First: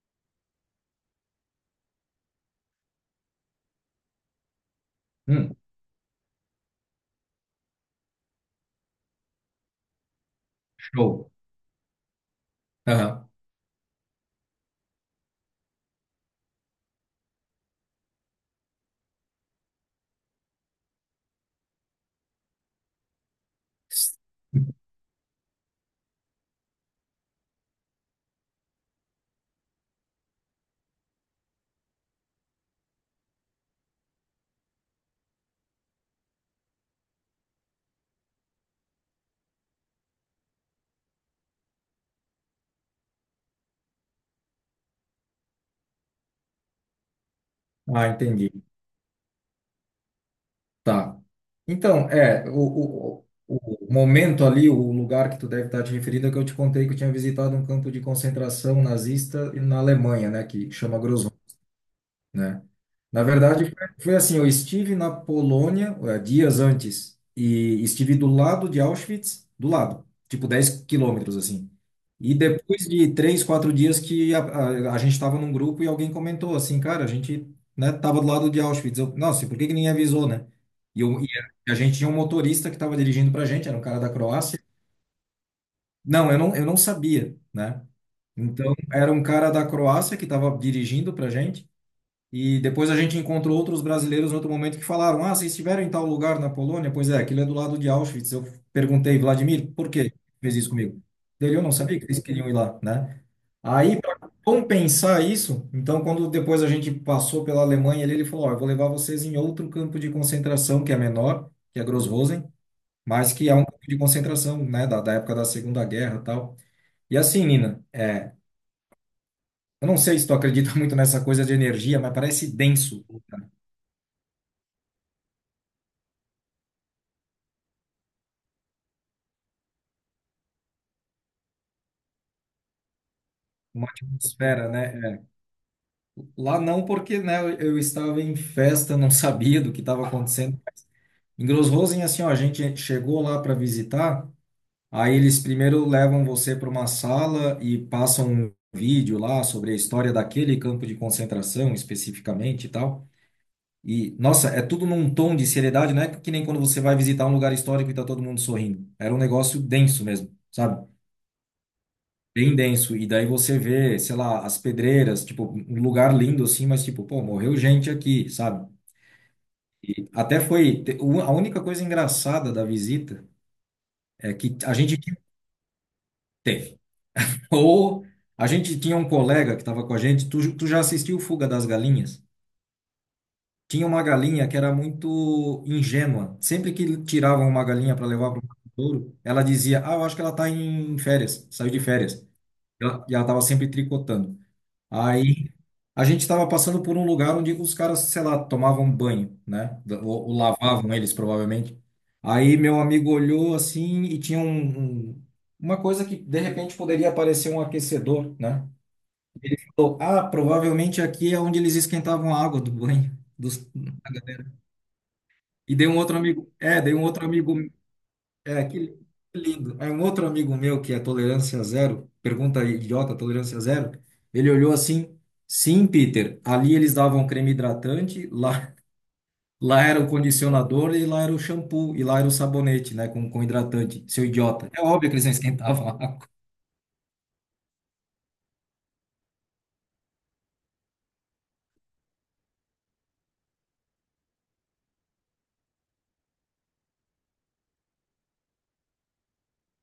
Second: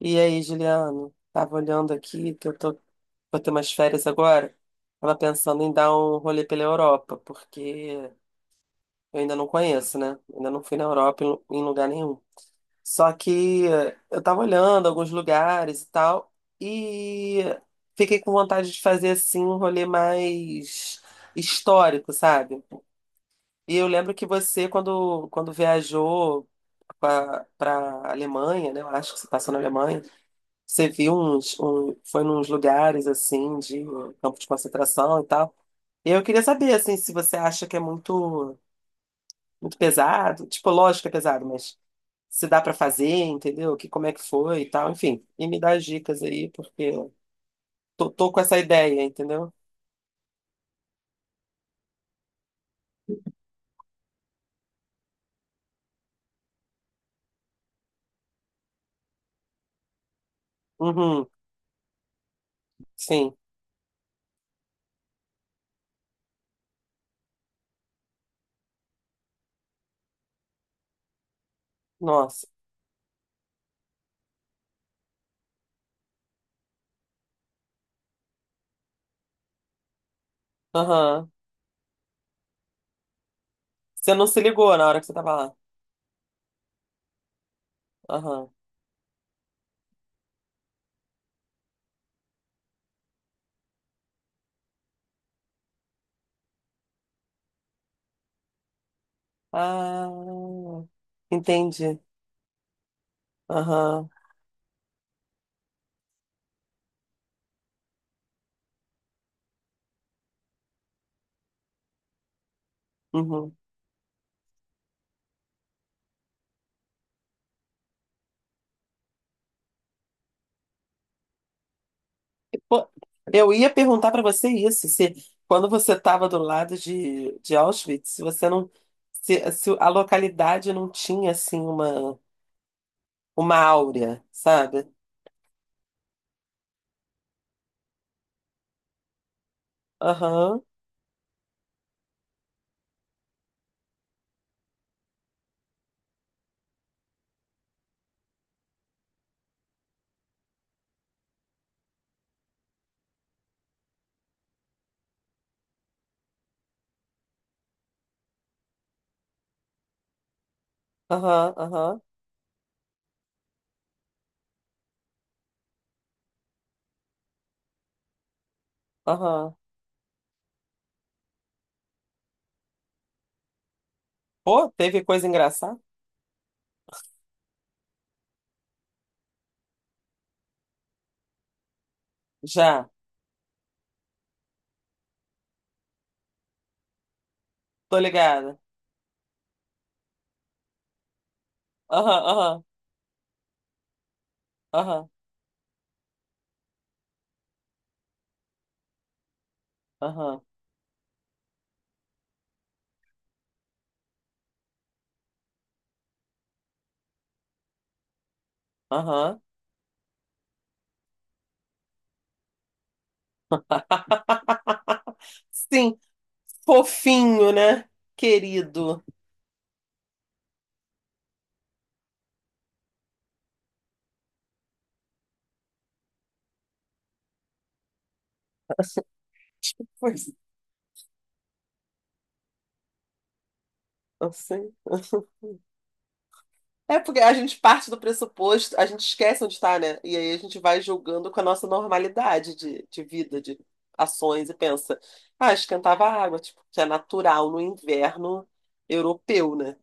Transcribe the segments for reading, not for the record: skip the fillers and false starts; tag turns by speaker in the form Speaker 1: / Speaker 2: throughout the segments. Speaker 1: E aí, Juliano? Tava olhando aqui que eu tô, Vou ter umas férias agora. Tava
Speaker 2: Hum,
Speaker 1: pensando em dar um rolê pela Europa, porque eu ainda não conheço, né? Ainda não fui na Europa
Speaker 2: show.
Speaker 1: em lugar nenhum. Só
Speaker 2: Aham.
Speaker 1: que eu tava olhando alguns lugares e tal, e fiquei com vontade de fazer assim um rolê mais histórico, sabe? E eu lembro que você, quando viajou para a Alemanha, né? Eu acho que você passou na Alemanha. Você viu foi nos lugares assim de campo de concentração e tal. E eu queria saber assim se você acha que é muito pesado, tipo, lógico que é pesado, mas se dá pra fazer, entendeu? Que como é que foi e tal, enfim. E me dá as dicas aí, porque
Speaker 2: Ah,
Speaker 1: tô com
Speaker 2: entendi.
Speaker 1: essa ideia, entendeu?
Speaker 2: Tá. Então, o momento ali, o lugar que tu deve estar te referindo é que eu te contei que eu tinha visitado um campo de concentração nazista na Alemanha, né, que chama
Speaker 1: Uhum,
Speaker 2: né? Na
Speaker 1: sim.
Speaker 2: verdade, foi assim, eu estive na Polônia, dias antes e estive do lado de Auschwitz, do lado, tipo 10 quilômetros assim. E
Speaker 1: Nossa.
Speaker 2: depois de três, quatro dias que a gente estava num grupo e alguém comentou assim, cara, a gente, né, tava do lado de Auschwitz. Eu, nossa, e por que que ninguém avisou, né? E, eu, e
Speaker 1: Aham.
Speaker 2: A gente tinha um motorista que estava dirigindo pra gente, era um cara da
Speaker 1: Você não se
Speaker 2: Croácia.
Speaker 1: ligou na hora que você tava lá.
Speaker 2: Não, eu não, eu não sabia, né?
Speaker 1: Aham.
Speaker 2: Então, era um cara da Croácia que estava dirigindo pra gente. E depois a gente encontrou outros brasileiros em outro momento que falaram: Ah, vocês estiveram em tal lugar na Polônia? Pois é, aquilo é do lado de Auschwitz. Eu perguntei, Vladimir, por
Speaker 1: Ah,
Speaker 2: que fez isso comigo? Ele, eu não sabia
Speaker 1: entendi.
Speaker 2: que eles queriam ir lá, né? Aí,
Speaker 1: Aham.
Speaker 2: para compensar isso, então, quando depois a gente passou pela Alemanha, ele falou: Ó, eu vou levar vocês em outro campo de concentração que é menor, que é Gross-Rosen, mas que
Speaker 1: Uhum.
Speaker 2: é um campo de concentração, né, da época da Segunda Guerra e tal. E assim, Nina, é, eu não sei se tu acredita muito nessa coisa de energia, mas parece
Speaker 1: Pô,
Speaker 2: denso né?
Speaker 1: eu ia perguntar para você isso, se quando você estava do lado de Auschwitz, se você não, se a localidade não tinha assim uma
Speaker 2: Uma
Speaker 1: áurea,
Speaker 2: atmosfera,
Speaker 1: sabe?
Speaker 2: né? É. Lá não, porque né, eu estava em festa, não sabia do que estava acontecendo.
Speaker 1: Aham,
Speaker 2: Em Grossrosen, assim, ó, a gente chegou lá para visitar, aí eles primeiro levam você para uma sala e passam um vídeo lá sobre a história daquele campo de concentração especificamente e tal. E, nossa, é tudo num tom de seriedade, não é que nem quando você vai visitar um lugar histórico e tá todo mundo sorrindo. Era um negócio denso mesmo, sabe?
Speaker 1: aham, aham,
Speaker 2: Bem denso. E daí você vê, sei lá, as pedreiras, tipo, um lugar lindo assim, mas tipo, pô, morreu gente aqui, sabe?
Speaker 1: aham.
Speaker 2: Até foi. A única coisa engraçada da visita é que
Speaker 1: Pô, teve coisa engraçada?
Speaker 2: teve. Ou a gente tinha um colega que estava com a gente, tu já assistiu Fuga das Galinhas?
Speaker 1: Já,
Speaker 2: Tinha uma galinha que era muito ingênua. Sempre que tiravam uma galinha
Speaker 1: tô
Speaker 2: para levar para
Speaker 1: ligada.
Speaker 2: o touro, ela dizia: Ah, eu acho que ela está em férias, saiu de
Speaker 1: Aham,
Speaker 2: férias.
Speaker 1: aham,
Speaker 2: E ela estava sempre tricotando.
Speaker 1: aham,
Speaker 2: Aí a gente estava passando por um lugar onde os caras, sei lá, tomavam banho, né? Ou
Speaker 1: aham,
Speaker 2: lavavam eles, provavelmente. Aí meu amigo olhou assim e tinha uma coisa que de repente poderia parecer um aquecedor, né?
Speaker 1: aham.
Speaker 2: Falou, Ah, provavelmente aqui é onde eles esquentavam a água do banho. Dos... da galera. E dei um
Speaker 1: Sim,
Speaker 2: outro amigo,
Speaker 1: fofinho, né?
Speaker 2: é, que
Speaker 1: Querido.
Speaker 2: lindo. Aí um outro amigo meu que é tolerância zero, pergunta idiota, tolerância zero, ele olhou assim, sim, Peter, ali eles davam creme hidratante, lá, lá era o
Speaker 1: Pois,
Speaker 2: condicionador e lá era o shampoo, e lá era o sabonete, né, com hidratante, seu
Speaker 1: não
Speaker 2: idiota.
Speaker 1: sei.
Speaker 2: É óbvio que eles não esquentavam a água.
Speaker 1: É porque a gente parte do pressuposto, a gente esquece onde está, né? E aí a gente vai julgando com a nossa normalidade de vida, de ações, e pensa, ah, esquentava a água, tipo, que é natural no inverno europeu, né?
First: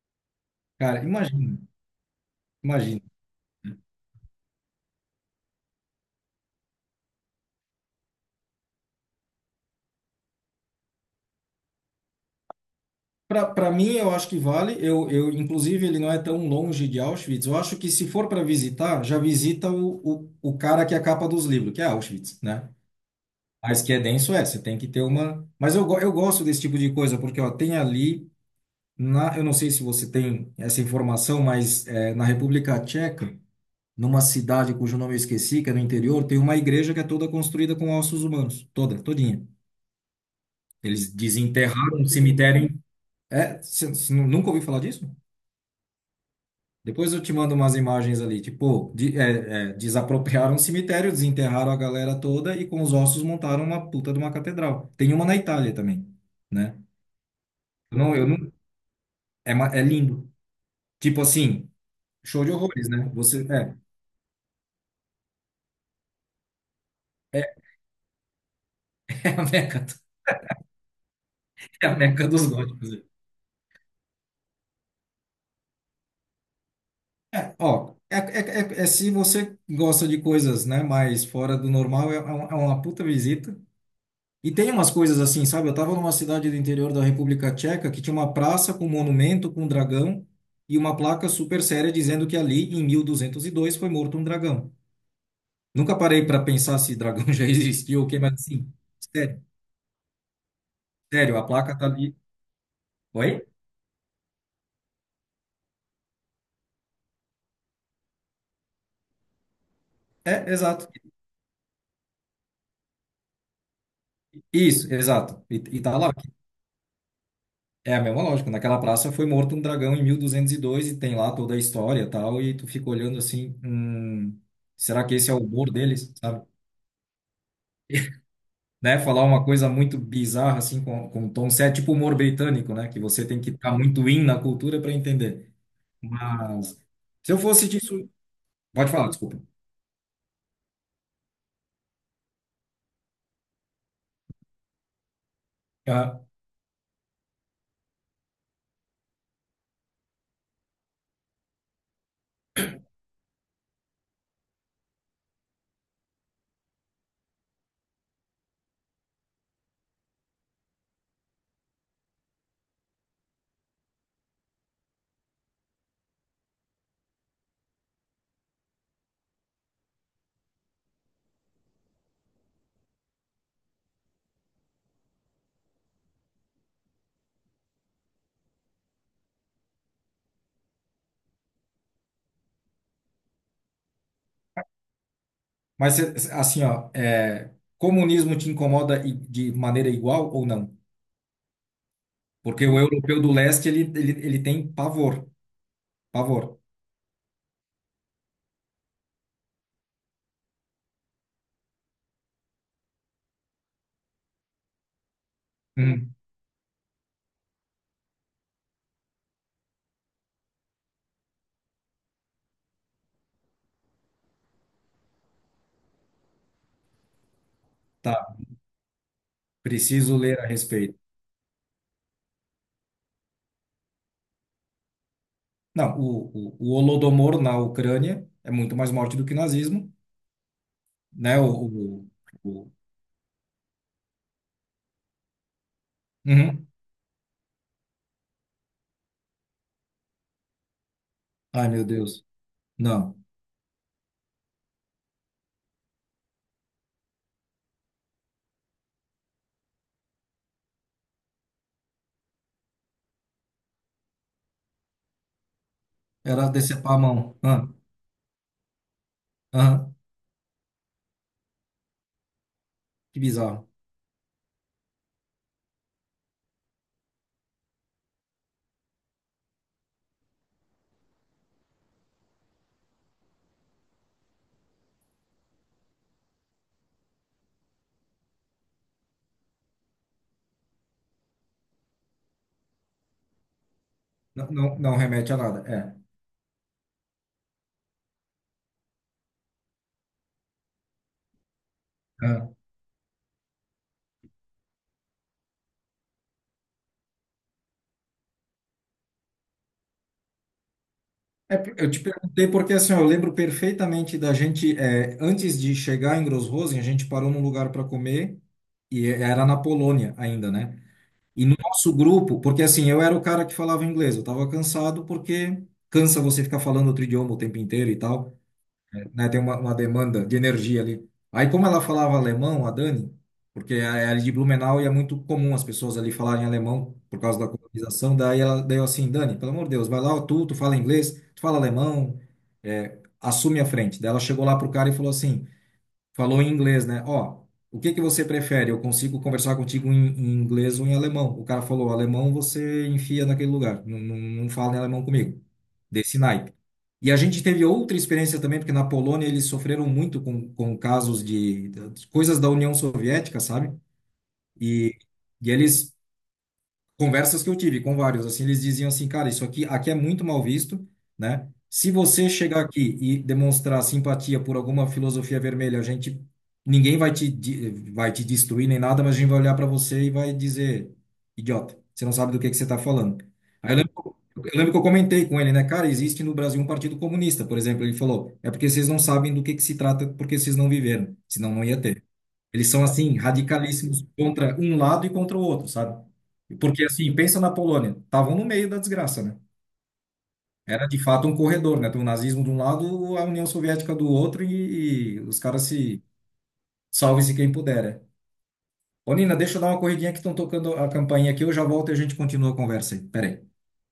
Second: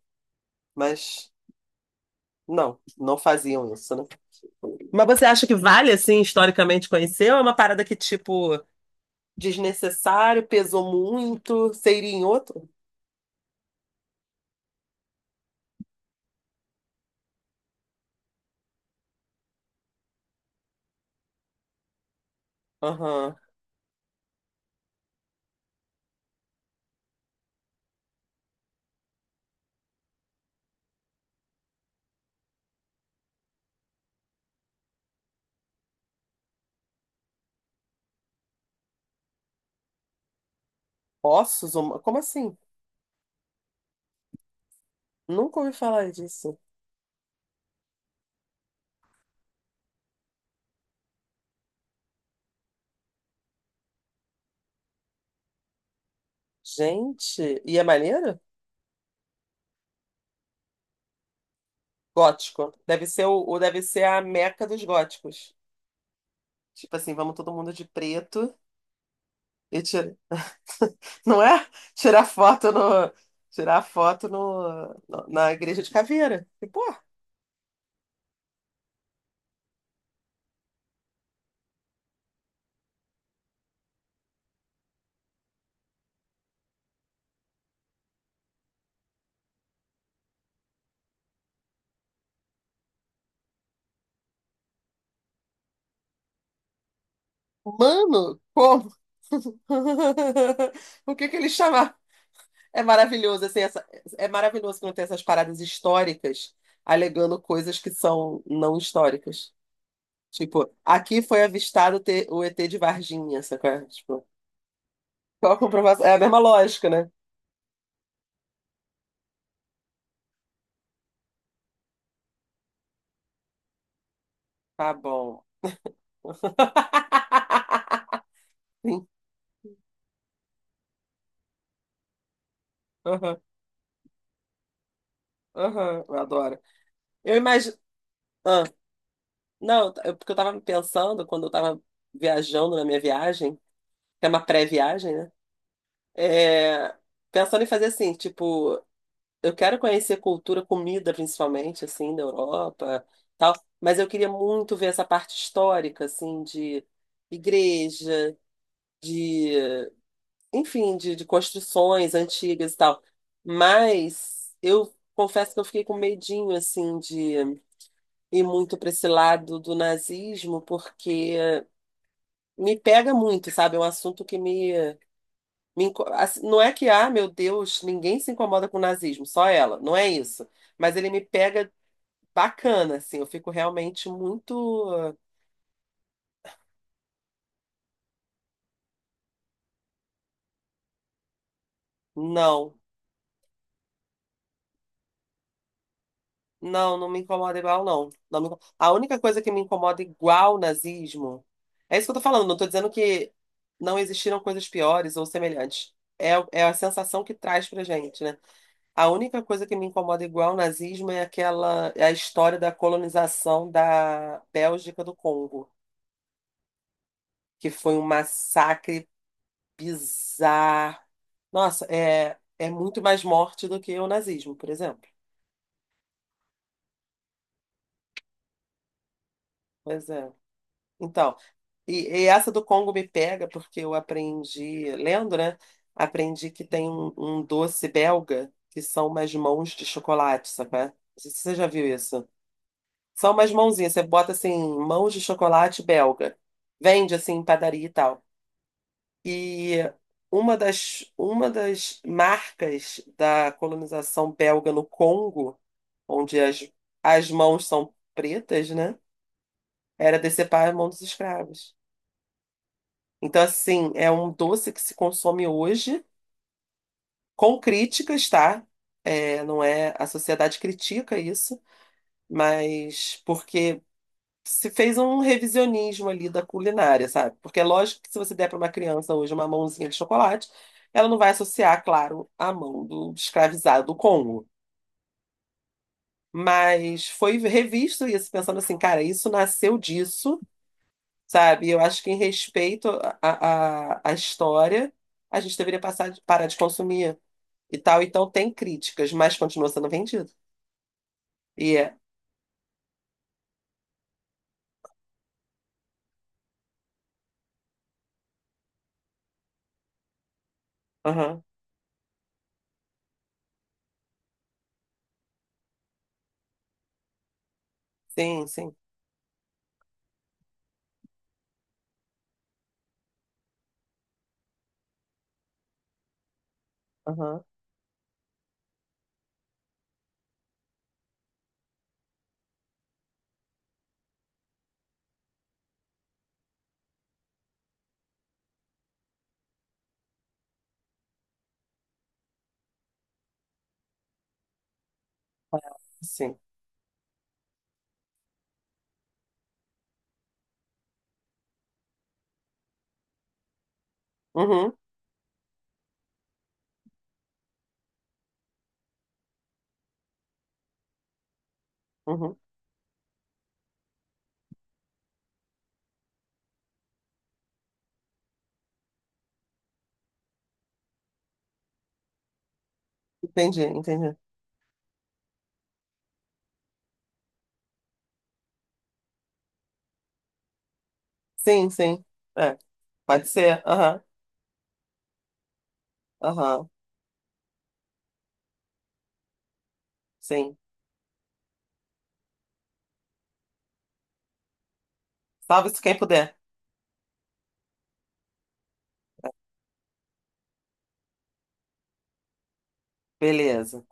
Speaker 2: Cara,
Speaker 1: Mas
Speaker 2: imagina,
Speaker 1: não,
Speaker 2: imagina.
Speaker 1: não faziam isso, né? Mas você acha que vale, assim, historicamente conhecer, ou é uma parada que, tipo, desnecessário, pesou muito, seria em outro?
Speaker 2: Pra mim, eu acho que vale. Inclusive, ele não é tão longe de Auschwitz. Eu acho que se for para visitar, já visita o cara que é a capa dos livros, que é Auschwitz, né?
Speaker 1: Aham.
Speaker 2: Mas que é denso, é, você tem que ter uma. Mas eu, eu gosto desse tipo de coisa, porque ó, tem ali, eu não sei se você tem essa informação, mas é, na República Tcheca, numa cidade cujo nome eu esqueci, que é no interior, tem uma igreja que é toda construída com ossos humanos, toda, todinha. Eles
Speaker 1: Ossos?
Speaker 2: desenterraram um
Speaker 1: Como assim?
Speaker 2: cemitério. É, você nunca ouviu falar disso?
Speaker 1: Nunca ouvi falar disso.
Speaker 2: Depois eu te mando umas imagens ali, tipo, desapropriaram um cemitério, desenterraram a galera toda e com os ossos montaram uma puta de uma catedral. Tem uma na Itália também. Né?
Speaker 1: Gente, e é
Speaker 2: Eu
Speaker 1: maneiro?
Speaker 2: não, é, ma- é lindo. Tipo assim, show de
Speaker 1: Gótico.
Speaker 2: horrores, né? Você, é,
Speaker 1: Deve ser a meca dos góticos. Tipo assim, vamos
Speaker 2: é,
Speaker 1: todo mundo de preto
Speaker 2: é a
Speaker 1: e
Speaker 2: Meca,
Speaker 1: tira, não é?
Speaker 2: é a
Speaker 1: Tirar
Speaker 2: Meca dos
Speaker 1: foto
Speaker 2: góticos.
Speaker 1: no Tirar foto na igreja de caveira. E, pô,
Speaker 2: É, ó, é, é, é, é se você gosta de coisas, né, mais fora do normal, é, é uma puta visita. E tem umas coisas assim, sabe? Eu tava numa cidade do interior da República Tcheca que tinha uma praça com um monumento com um dragão e uma placa super séria dizendo que ali, em 1202, foi morto um dragão. Nunca parei para pensar se dragão já existiu ou o quê, mas
Speaker 1: mano,
Speaker 2: assim,
Speaker 1: como?
Speaker 2: sério,
Speaker 1: O que que
Speaker 2: sério, a
Speaker 1: ele
Speaker 2: placa tá
Speaker 1: chama?
Speaker 2: ali.
Speaker 1: É maravilhoso,
Speaker 2: Oi?
Speaker 1: assim, essa, É maravilhoso quando tem essas paradas históricas alegando coisas que são não históricas.
Speaker 2: É,
Speaker 1: Tipo,
Speaker 2: exato.
Speaker 1: aqui foi o ET de Varginha, sacou? Tipo,
Speaker 2: Isso, exato.
Speaker 1: qual a
Speaker 2: E tá
Speaker 1: comprovação?
Speaker 2: lá.
Speaker 1: É a mesma lógica, né?
Speaker 2: É a mesma lógica. Naquela praça foi morto um dragão em 1202 e dois e tem lá toda a história e tal. E tu fica olhando assim,
Speaker 1: Tá
Speaker 2: será que esse é o
Speaker 1: bom.
Speaker 2: humor deles, sabe? Né?
Speaker 1: Sim.
Speaker 2: Falar uma coisa muito bizarra assim com um tom sério, é tipo humor britânico, né? Que você
Speaker 1: Aham,
Speaker 2: tem que estar muito in na cultura para entender.
Speaker 1: aham, eu adoro.
Speaker 2: Mas se
Speaker 1: Eu
Speaker 2: eu fosse
Speaker 1: imagino.
Speaker 2: disso,
Speaker 1: Ah,
Speaker 2: pode falar, desculpa.
Speaker 1: não, porque eu tava pensando quando eu tava viajando na minha viagem, que é uma pré-viagem, né?
Speaker 2: Ah,
Speaker 1: É, pensando em fazer assim, tipo. Eu quero conhecer cultura, comida principalmente, assim, da Europa, tal, mas eu queria muito ver essa parte histórica, assim, de igreja, de, enfim, de construções antigas e tal. Mas eu confesso que eu fiquei com medinho, assim, de ir muito para esse lado do nazismo, porque me pega muito, sabe? É um assunto que assim, não é que, ah, meu Deus, ninguém se incomoda com o nazismo, só ela. Não é isso, mas ele me pega bacana, assim. Eu fico realmente muito.
Speaker 2: assim, ó, é, comunismo te incomoda de maneira igual ou não? Porque
Speaker 1: Não,
Speaker 2: o europeu do leste, ele tem pavor, pavor.
Speaker 1: não me incomoda igual, não. A única coisa que me incomoda igual nazismo. É isso que eu tô falando, não tô dizendo que não existiram coisas piores ou semelhantes.
Speaker 2: Hum,
Speaker 1: É, é a sensação que traz pra gente, né? A única coisa que me incomoda igual nazismo é aquela, é a história da colonização da Bélgica do Congo, que foi um
Speaker 2: tá,
Speaker 1: massacre
Speaker 2: preciso ler a
Speaker 1: bizarro.
Speaker 2: respeito.
Speaker 1: Nossa, é, é muito mais morte do que o nazismo, por exemplo.
Speaker 2: Não, o Holodomor na Ucrânia é muito mais morte do que nazismo,
Speaker 1: Pois é. Então,
Speaker 2: né?
Speaker 1: e, e essa do
Speaker 2: O-
Speaker 1: Congo me pega porque eu aprendi, lendo, né? Aprendi que
Speaker 2: Uhum.
Speaker 1: tem um doce belga que são umas mãos de chocolate, sabe? Não sei se você já
Speaker 2: Ai, meu
Speaker 1: viu
Speaker 2: Deus.
Speaker 1: isso.
Speaker 2: Não,
Speaker 1: São umas mãozinhas, você bota assim, mãos de chocolate belga. Vende assim em padaria e tal. E uma das marcas da colonização belga no Congo, onde
Speaker 2: era
Speaker 1: as,
Speaker 2: decepar a
Speaker 1: as
Speaker 2: mão.
Speaker 1: mãos
Speaker 2: Ah,
Speaker 1: são pretas, né?
Speaker 2: ah,
Speaker 1: Era decepar a mão dos escravos.
Speaker 2: que
Speaker 1: Então,
Speaker 2: bizarro.
Speaker 1: assim, é um doce que se consome hoje, com críticas, tá? É, não é, a sociedade critica isso, mas porque se fez um revisionismo ali da culinária, sabe? Porque é lógico que se você der para uma criança hoje uma mãozinha de chocolate, ela não vai associar, claro, a mão do escravizado do Congo.
Speaker 2: Não, não, não remete a nada, é.
Speaker 1: Mas foi revisto isso, pensando assim, cara, isso nasceu disso, sabe? Eu acho que em
Speaker 2: Ah.
Speaker 1: respeito à história, a gente deveria parar de consumir e tal. Então tem críticas, mas continua sendo vendido.
Speaker 2: É,
Speaker 1: E
Speaker 2: eu
Speaker 1: é.
Speaker 2: te perguntei porque, assim, ó, eu lembro perfeitamente da gente, é, antes de chegar em Grossrosen, a gente parou num lugar para comer, e era na Polônia ainda, né?
Speaker 1: Aham.
Speaker 2: E no nosso grupo, porque assim, eu era o cara que falava inglês, eu tava cansado porque cansa você ficar falando outro idioma o tempo inteiro e tal,
Speaker 1: Sim, sim.
Speaker 2: né? Tem uma demanda de energia ali. Aí, como ela falava alemão, a Dani, porque era de Blumenau e é muito comum as pessoas ali falarem alemão por causa
Speaker 1: Aham.
Speaker 2: da colonização, daí ela deu assim, Dani, pelo amor de Deus, vai lá, tu fala inglês, tu fala alemão, é, assume a frente. Daí ela chegou lá pro cara e falou assim, Falou em inglês, né? Ó, o que que você prefere? Eu consigo conversar contigo em inglês ou em alemão? O cara falou, alemão você enfia naquele lugar. Não, não, não fala em alemão comigo.
Speaker 1: Ah,
Speaker 2: Desse
Speaker 1: sim.
Speaker 2: naipe. E a gente teve outra experiência também, porque na Polônia eles sofreram muito com casos de coisas da União Soviética, sabe?
Speaker 1: Uhum,
Speaker 2: E, e eles conversas que eu tive com vários, assim, eles diziam assim, cara, isso aqui, aqui é muito mal visto, né? Se você
Speaker 1: uhum.
Speaker 2: chegar aqui e demonstrar simpatia por alguma filosofia vermelha, a gente, ninguém vai te, vai te destruir nem nada, mas a gente vai olhar para você e vai dizer, idiota, você não sabe do que você está falando.
Speaker 1: Entendi,
Speaker 2: Aí
Speaker 1: entendi.
Speaker 2: eu lembro que eu comentei com ele, né? Cara, existe no Brasil um partido comunista, por exemplo. Ele falou, é porque vocês não sabem do que se trata, porque vocês não viveram, senão não
Speaker 1: Sim,
Speaker 2: ia
Speaker 1: sim.
Speaker 2: ter.
Speaker 1: É.
Speaker 2: Eles são, assim,
Speaker 1: Pode ser. Aham.
Speaker 2: radicalíssimos contra um lado e contra o outro, sabe?
Speaker 1: Aham.
Speaker 2: Porque assim, pensa na Polônia, estavam no meio da desgraça, né?
Speaker 1: Sim.
Speaker 2: Era de fato um corredor, né? Tem o nazismo de um lado, a União Soviética do outro e os caras
Speaker 1: Salve-se quem
Speaker 2: se
Speaker 1: puder.
Speaker 2: salve-se quem puder. Né? Ô, Nina, deixa eu dar uma corridinha que estão tocando a campainha aqui, eu já volto e a gente continua a conversa aí. Pera aí.
Speaker 1: Beleza.